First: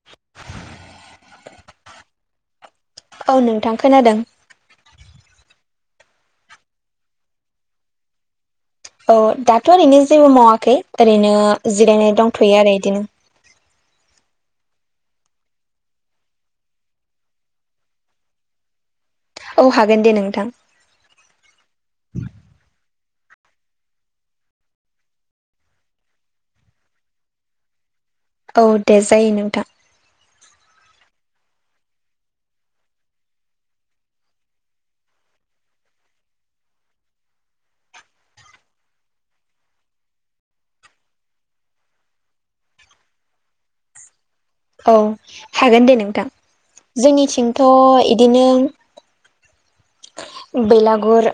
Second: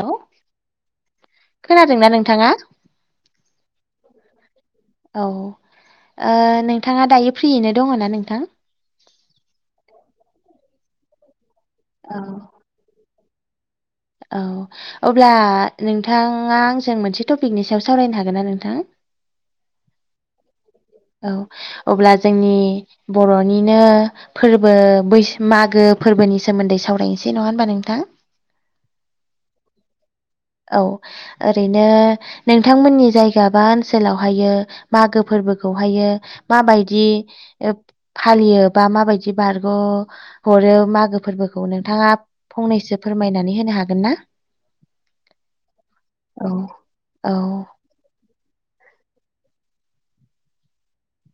हेल' खोनादोंना नोंथाङा? औ नोंथां खोनादों औ ओ नोंथाङा दायो फ्रियैनो दङ ना नोंथां? औ दाथ' ओरैनो जेबो मावाखै ओरैनो जिरायनाय औ दंथ'यो आरो बिदिनो औ अब्ला नोंथाङा आंजों मोनसे टपिकनि सायाव सावरायनो हागोन ना नोंथां औ हागोन दे नोंथां। औ अब्ला जोंनि बर'निनो फोरबो बै मागो फोरबोनि सोमोन्दै सावरायनोसै नङा होमबा नोंथां औ दे जायो नोंथां। औ ओरैनो नोंथांमोननि जायगा बा ओनसोलावहायो मागो फोरबोखौहायो माबायदि फालियो बा माबायदि बारग' हरो मागो फोरबोखौ नोंथाङा फंनैसो फोरमायनानै होनो हागोन ना? औ हागोन दे नोंथां औ जोंनिथिंथ' इदिनो बेलागुर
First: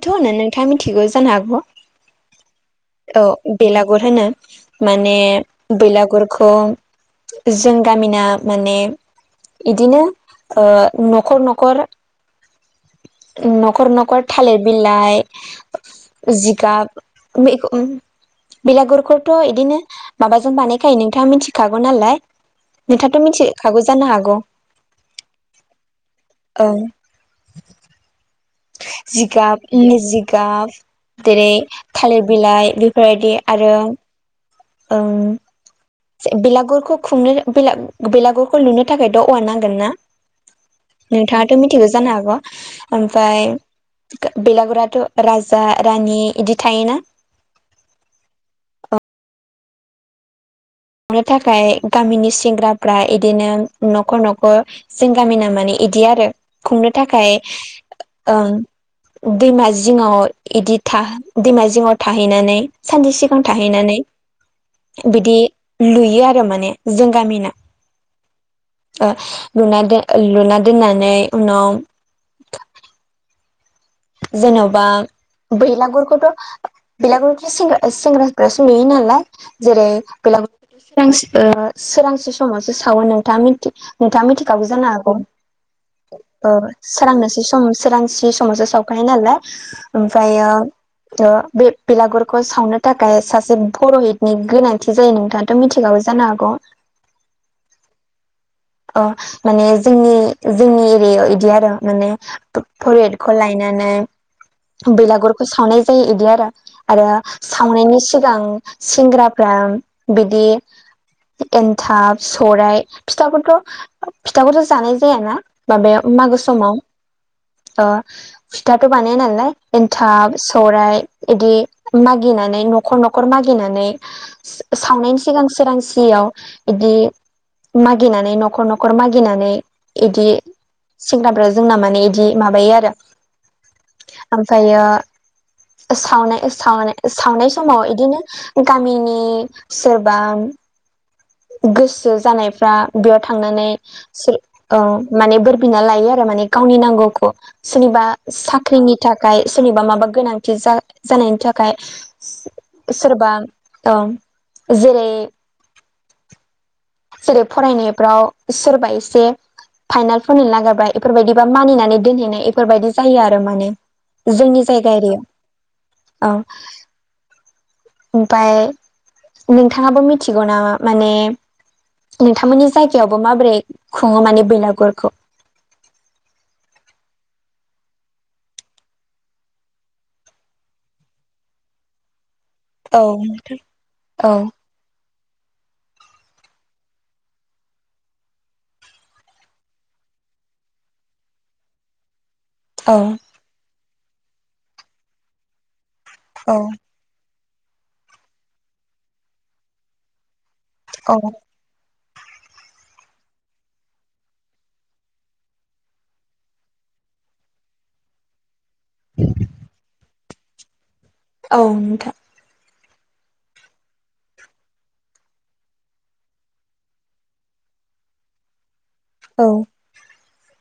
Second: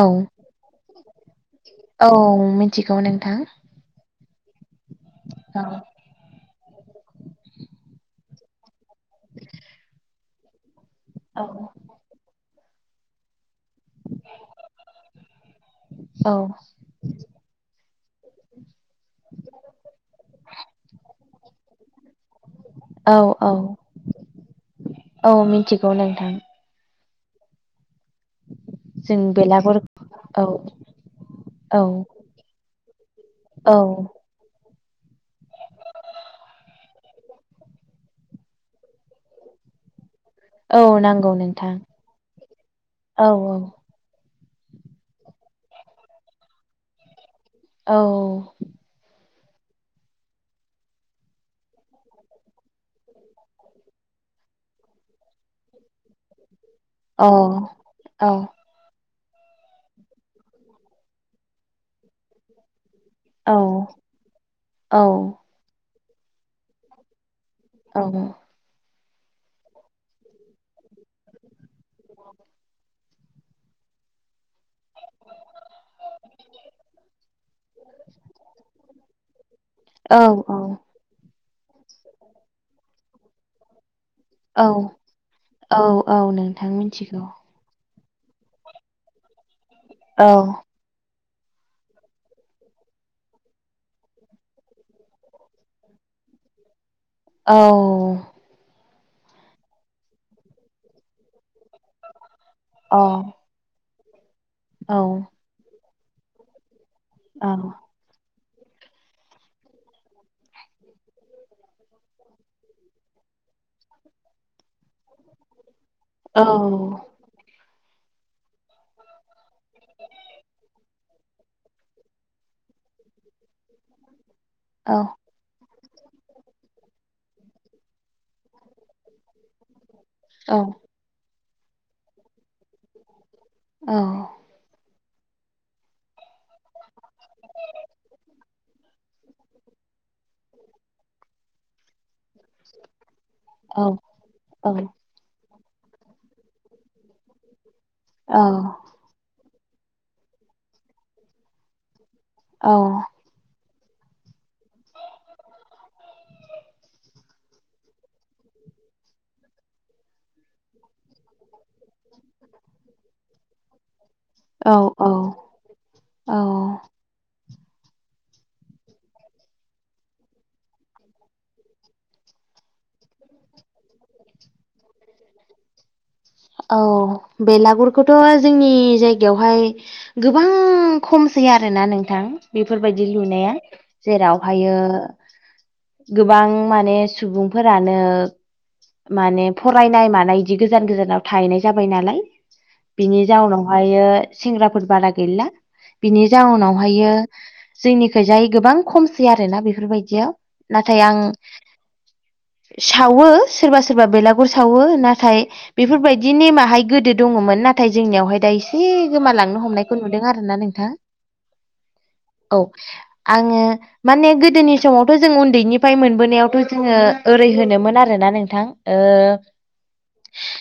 औ होनो नोंथाङा मिथिगौ जानो हागौ औ मिथिगौ औ नोंथां। बेलागुर होनो माने बैलागुरखौ जों गामिना माने इदिनो ओ न'खर औ न'खर न'खर न'खर थालिर बिलाइ जिगाब [unintelligible] बेलागुरखौथ' इदिनो माबाजों बानायखायो नोंथाङा मिथिखागौ नालाय औ नोंथाङाथ' औ मिथिखागौ जानो हागौ औ मिथिगौ नोंथां औ जों जिगाब बेलागुर औ जिगाब जेरै औ थालिर बिलाइ बेफोरबायदि औ आरो ओं बेलागुरखौ खुंनो बेलागुरखौ लुनो थाखायथ' औवा नांगोन ना औ नांगौ नोंथाङाथ' नोंथां मिथिगौ जानो हागौ औ फाय बेलागुराथ' राजा रानि इदि थायोना औ थांनो थाखाय गामिनि सेंग्राफ्रा इदिनो न'खर न'खर जों गामिना माने इदि आरो खुंनो थाखाय अ औ ओ दैमा जिङाव इदि था दैमा जिङाव थाहैनानै सानसे सि गां औ थाहैनानै औ बिदि लुयो आरो माने जों गामिना औ ओ लुना दो लुना दोननानै उनाव [inaudible] जेन'बा बेलागुरखौथ' बेलागुरथ' सेंग्राफोरासो लुयो नालाय जेरै बेला औ सोरांसि ओ सोरांसि समावसो सावो नोंथां नोंथाङा मिथि खागौ औ जानो हागौ औ औ ओ नोंथां मिथिगौ सोरांनोसै सम सोरांसि सम मावसो सावखायो नालाय औ ओमफ्रायो त बे बेलागुरखौ सावनो थाखाय सासे भरहितनि गोनांथि जायो नोंथां मिथिखाबाय जानो हागौ औ अ माने जोंनि जोंनि एरियाव इदि आरो माने अ परट खौ लाय बिनानै औ बेलागुरखौ सावनाय जायो इदि आरो आरो औ सावनायनि सिगां सेंग्राफ्रा बिदि एन्थाब सौराइ फिथाखौथ' फिथाखौथ' जानाय जायाना माबायाव मागो औ समाव अ फिथाथ' बानाया नालाय एनथाब सौराइ इदि मागिनानै न'खर न'खर मागिनानै [unintelligible] सावनायनि सिगां सोरांसियाव इदि मागिनानै न'खर न'खर मागिनानै इदि औ सेंग्राफोरा जोंना माने बिदि माबायो आरो औ ओमफ्रायो सावनाय सावनाय सावनाय समाव इदिनो गामिनि सोरबा गोसो जानायफ्रा बेयाव थांनानै सो औ माने बोर बिना लायो आरो माने गावनि नांगौखौ सोरनिबा साख्रिनि थाखाय सोरनिबा माबा गोनांथि जानायनि थाखाय सोरबा ओं जेरै जेरै फरायनायफ्राव सोरबा एसे फाइनालफोरनि नागिरबाय बेफोरबायदिबा मानिनानै दोनहैनाय इफोरबायदि जायो आरो माने जोंनि औ जायगा औ एरियाआव औ ओमफाय नोंथाङाबो मिथिगौ नामा माने नोंथांमोननि जायगायावबो माबोरै खुङो माने बेलागुरखौ औ बेलागुरखौथ' जोंनि जायगायावहाय गोबां खमसै आरोना नोंथां औ बेफोरबायदि लुनाया औ जेरावहायो गोबां माने सुबुंफोरानो माने फरायनाय मानाय इदि गोजान गोजानाव थाहैनाय जाबाय नालाय औ बिनि जाउनावहायो सेंग्राफोर बारा गैला बिनि औ जाउनावहायो जोंनिखैजाय गोबां खमसै आरोना बेफोरबायदियाव नाथाय औ आं सावो सोरबा सोरबा बेलागुर सावो नाथाय बेफोरबायदि बिदि नेमाहाय गोदो दङमोन नाथाय जोंनियावहाय दा एसे गोमालांनो हमनायखौ नुदों आरोना नोंथां औ नोंथां औ आङो माने गोदोनि समावथ' जों उन्दैनिफ्राय मोनबोनायावथ' जोङो ओरै होनोमोन आरोना नोंथां ओ औ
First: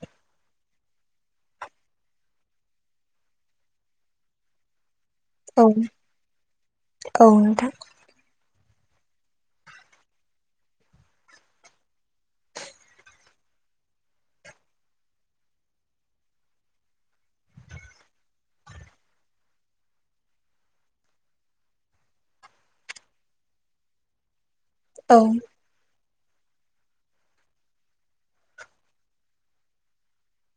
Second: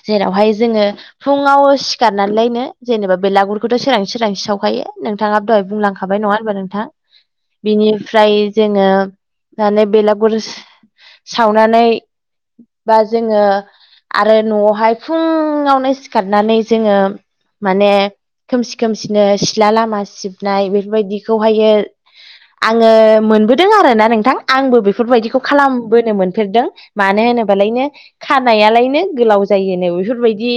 जेरावहाय जोङो फुङाव सिखारनानैलायनो जेनेबा बेलागुरखौथ' सोरां सोरांसि सावखायो नोंथाङाब दहाय औ बुंलांखाबाय नङा होनबा नोंथां औ नोंथां बिनिफ्राय जोङो दालाय बेलागुरस सावनानै बा जोङो आरो न'आवहाय फुं फुङावनो सिखारनानै जोङो माने खोमसि खोमसिनो सिथला लामा सिबनाय बेफोरबायदिखौहायो आङो मोनबोदों आरोना नोंथां आंबो औ बेफोरबायदिखौ खालामबोनो मोनफेरदों मानो होनोबालायनो खानायालायनो गोलाव जायोनो बेफोरबाय दि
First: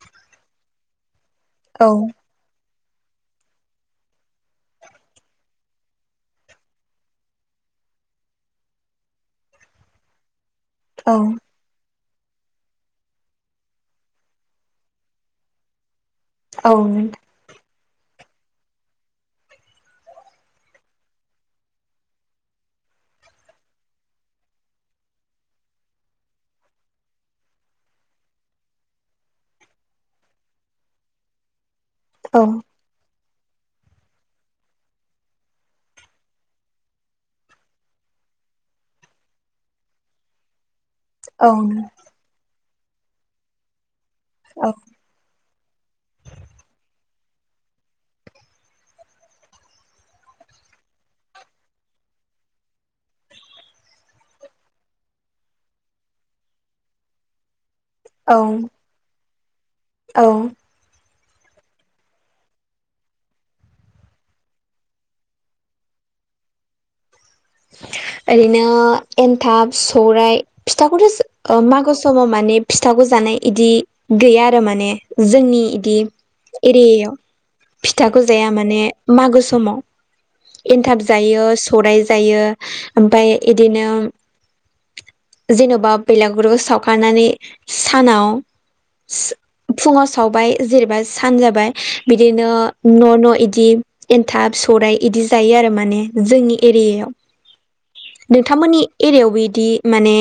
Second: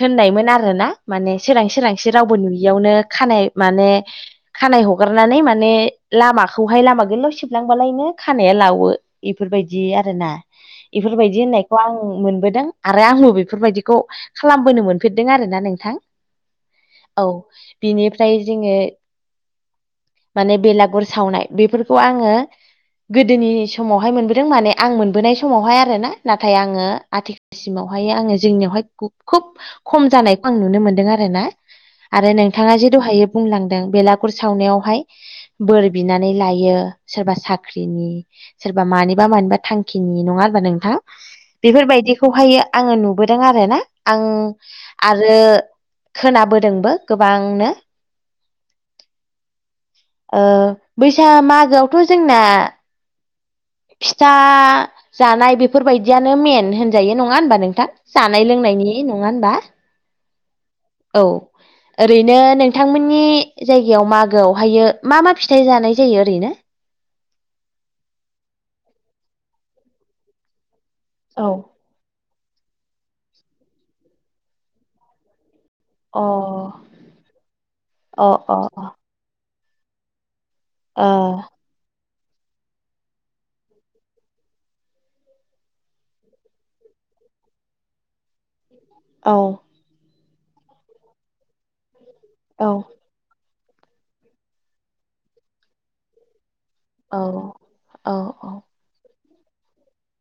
होननायमोन आरोना माने सोरांसि औ सोरांसि रावबो नुयियावनो खानाय माने खानाय हगारनानै माने लामाखौहाय लामा गोलाव सिबलांबालायनो खानाया लावो इफोरबायदि आरोना औ इफोरबायदि होननायखौ आं मोनबोदों आरो आंबो बेफोरबायदि खौ खालामबोनो मोनफेरदों आरोना नोंथां औ नोंथां औ बिनिफ्राय जोंङो माने बेलागुर सावनाय बेफोरखौ आङो गोदोनि समावहाय मोनबोदों माने आं मोनबोनाय समावहाय आरोना नाथाय आङो आथि सिमावहाय आङो जोंनियावहाय खोब खम जानायखौ आं नुनो मोनदों आरोना आरो औ नोंथाङा जे दहायो बुंलांदों बेलागुर सावनायावहाय बोर बिनानै लायो सोरबा साख्रिनि सोरबा मानिबा मानिबा थांखिनि नङा होनबा नोंथां। औ बेफोरबायदिखौहायो आङो नुबोदों आरोना आं औ आरो खोनाबोदोंबो गोबांनो ओ बैसा मागोआवथ' जोंना फिथा जानाय बेफोरबायदियानो मेन होनजायो नङा होनबा नोंथां जानाय लोंनायनि नङा होनबा औ ओरैनो नोंथांमोननि जायगायाव मागोआवहायो मा मा फिथाइ जानाय जायो ओरैनो ओरैनो एन्थाब सौराइ फिथाखौथ जा औ ओ मागो स माव माने फिथाखौ जानाय इदि गैया आरो माने जोंनि इदि अ एरियायाव फिथाखौ अ जाया माने अ मागो समाव अ एनथाब जायो सौराय जायो ओमफाय इदिनो जेनबा बेलागुरबो सावखानानै सानाव औ फुंङाव सावबाय जेनेबा सान जाबाय बिदिनो औ न न इदि एन्थाब सौराइ इदि जायो आरो माने जोंनि एरियायाव औ औ नोंथांमोननि एरियावबो इदि माने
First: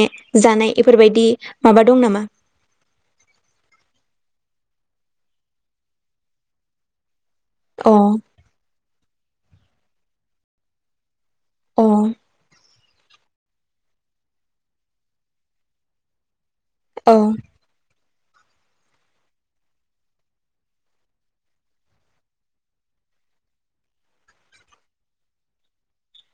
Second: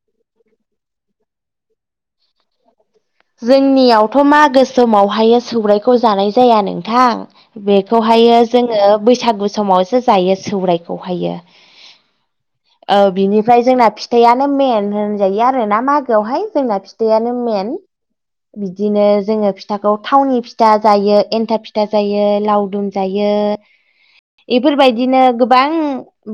जानाय इफोरबायदि माबा दं नामा। जोंनियावथ मागो समावहाय सौरायखौ जानाय जाया नोंथां। अ बेखौहायो जोंङो बैसागु समावसो जायो सौरायाइखौहायो अ औ बिनिफ्राय जोंना फिथायानो मेन होनजायो आरो ना मागोआवहाय जोंना औ फिथायानो मेन बिदिनो जोंङो फिथाखौ थावनि फिथा जायो एन्थाब फिथा जायो लावदुम जायो इफोरबायदिनो गोबां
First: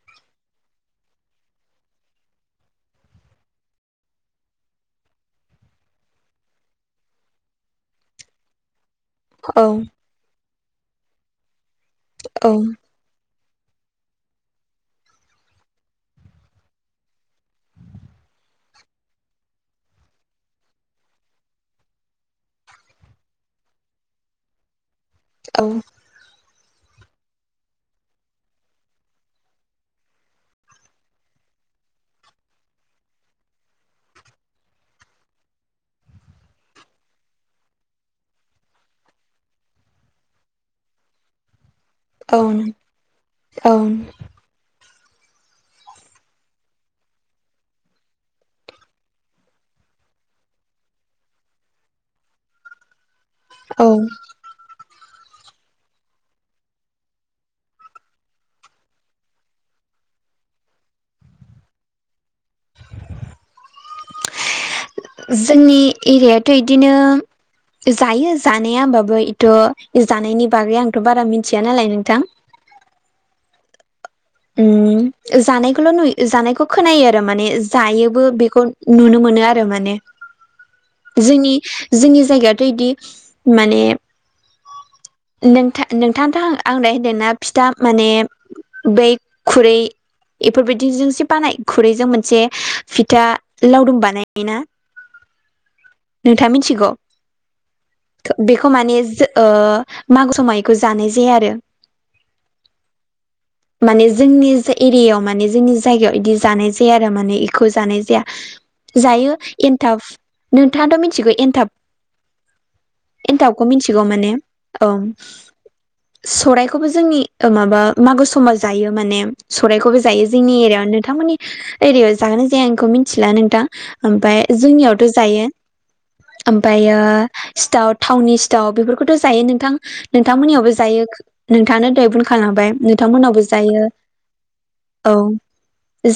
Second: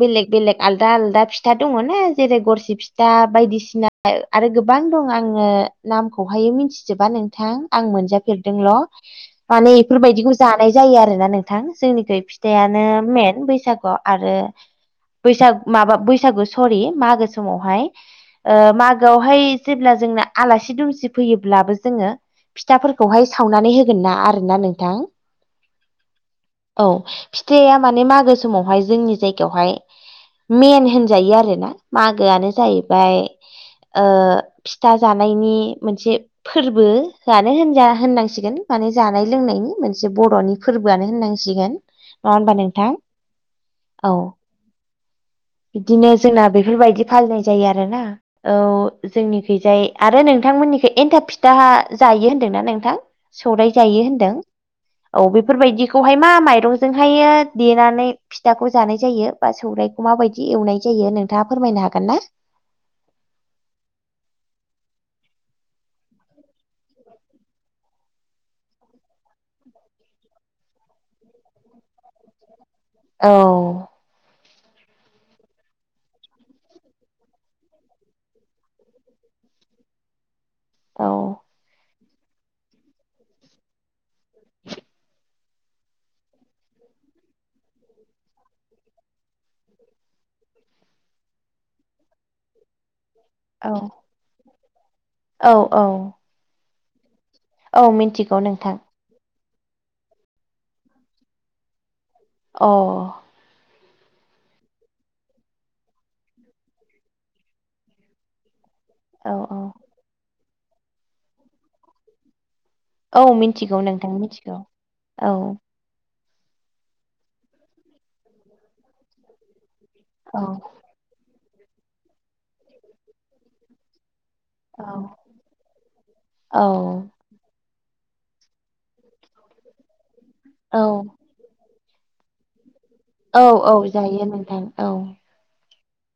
बेलेग बेलेग आलदा आलदा फिथा दङ ना जेरै गरसि फिथा बायदिसिना आरो गोबां दं आङो नामखौ बेहाय मिथिजोबा नोंथां आं मोनजाफेरदोंल औ माने इफोरबायदिखौ जानाय जायो आरोना नोंथां जोंनि खै फिथायानो मेन बैसागुआव आरो बैसाग माबा बैसागु सरि मागो समावहाय ओ मागोआवहाय जेब्ला जोंना आलासि दुमसि फैयोब्लाबो जोंङो फिथाफोरखौहाय सावनानै होगोन ना आरोना नोंथां। औ औ फिथाया माने मागो समावहाय जोंनि जायगायावहाय मेन होनजायो आरो ना मागोआनो जाहैबाय ओ फिथा जानायनि मोनसे फोरबोआनो होनजा होननांसिगोन माने जानाय लोंनायनि मोनसे बर'नि फोरबोआनो होननांसिगोन। औ नङा होनबा नोंथां औ बिदिनो जोंना बेफोरबायदि फालिनाय जायो आरोना। औ जोंनिखैजाय आरो नोंथांमोननि बे एन्थाब फिथा जायो होन्दोंना नोंथां सौरायाइ औ जायो होनदों। औ बेफोरबायदिखौहाय मा माइरंजोंहायो देनानै फिथाखौ जानाय जायो बा सौराइखौ माबायदि एवनाय जायो नोंथाङा फोरमायनो हागोनना। जोंनि एरियाथ' बिदिनो जायो जानाया होम्बाबो इथ' जानायनि बागै आंथ' बारा मिथिया नालाय नोंथां। औ ओम जानायखौल' नुयो जानायखौ खोनायो आरो माने जायोबो बेखौ नुनो मोनो आरो माने औ जोंनि-जोंनि जायगायाथ' बिदि माने नोंथ नोंथाङथ' आंलाय होनदों ना फिथा माने बै खुरै बेफोरबायदिजोंसो बानाय खुरैजों मोनसे फिथा औ लावडुम बानायो ना औ औ नोंथाङा मिथिगौ औ मिथिगौ बेखौ नोंथां माने ओ मागो सम मायखौ जानाय जाया आरो अ माने जोंनि एरियायाव माने जोंनि जायगायाव इदि जानाय जाया आरो माने इखौ जानाय जाया। [unintelligible] जायो औ एनथाब नोंथाङाथ' मिथिगौ एनथाब औ मिथिगौ नोंथां मिथिगौ। औ सौराइखौबो जोंनि माबा मागो समाव जायो माने सौराइखौबो जायो औ जोंनि एरिया नोंथांमोननि एरियायाव जाहोनाय जाया आंखौ मिथिला नोंथां। ओमफफ्राय औ जोंनियावथ' जायो औ ओमफ्रायो सिथाव थटाउननि सिथाव बेफोरखौथ' जायो नोंथां नोंथांमोननियावबो औ जायो। नोंथाङानो दे बुंन खालामांबाय नोंथांमोनावबो औ जायो औ नोंथां औ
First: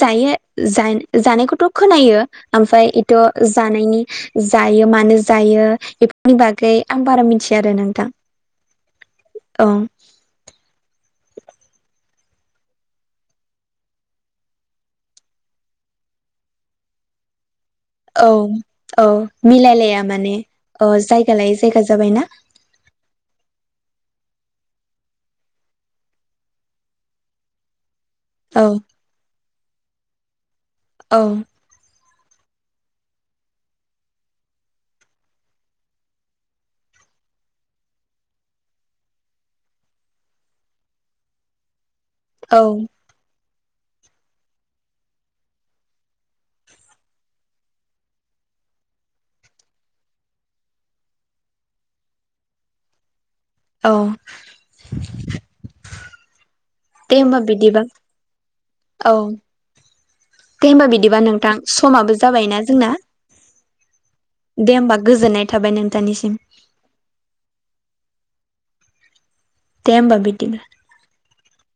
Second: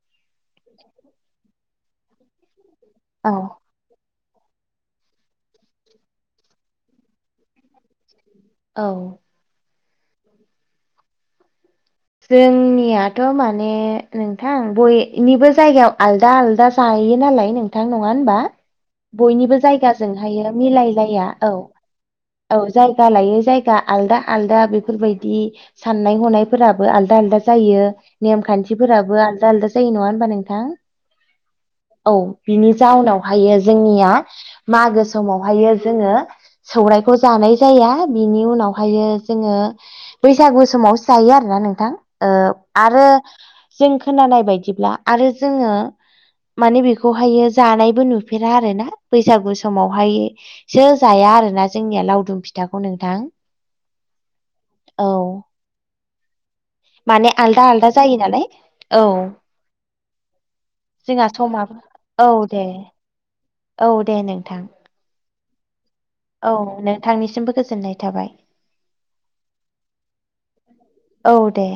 जायो जानायखौथ' खोनायो ओमफ्राय बेथ' औ जानायनि जायो मानो जायो बेफोरनि बागै आं बारा मिथिया आरो नोंथां। औ औ जोंनियाथ' माने नोंथां बयनिबो जायगायाव आलदा आलदा जायोनालाय नों नोंथां नङा औ होम्बा औ बयनिबो मिलायलाया माने जायगाजोंहायो औ मिलायलाया जायगा औ लायै जायगा जाबायना औ जायगा लायो जायगा आलदा आलदा बेफोरबायदि साननाय हनायफोराबो। आलादा-आलादा जायो नेम औ खान्थिफोराबो आलदा-आलदा जायो नङा होम्बा नोंथां। औ औ बिनि जाउनावहायो जोंनिया मागो समावहायो जोङो सौरायखौ जानाय जाया बिनि उनावहाय जोङो बैसागु समावसो जायो आरोना नोंथां औ आरो जों खोनानाय बायदिब्ला आरो जोङो माने बेखौहायो जानायबो नुफेरा आरो ना बैसागु समावहाय सो जाया आरोना जोंनिया लावदुम फिथाखौ नोंथां औ औ दे माने होमबा आलदा बिदिबा आलदा जायो नालाय औ दे होम्बा बिदिबा जोंहा नोंथां समाबो औ जाबाय ना दे जोंना औ दे नोंथां दे होनबा गोजोननाय थाबाय नोंथांनिसिम औ नोंथांनिसिमबो गोजोननाय थाबाय दे होनबा बेदिनो औ दे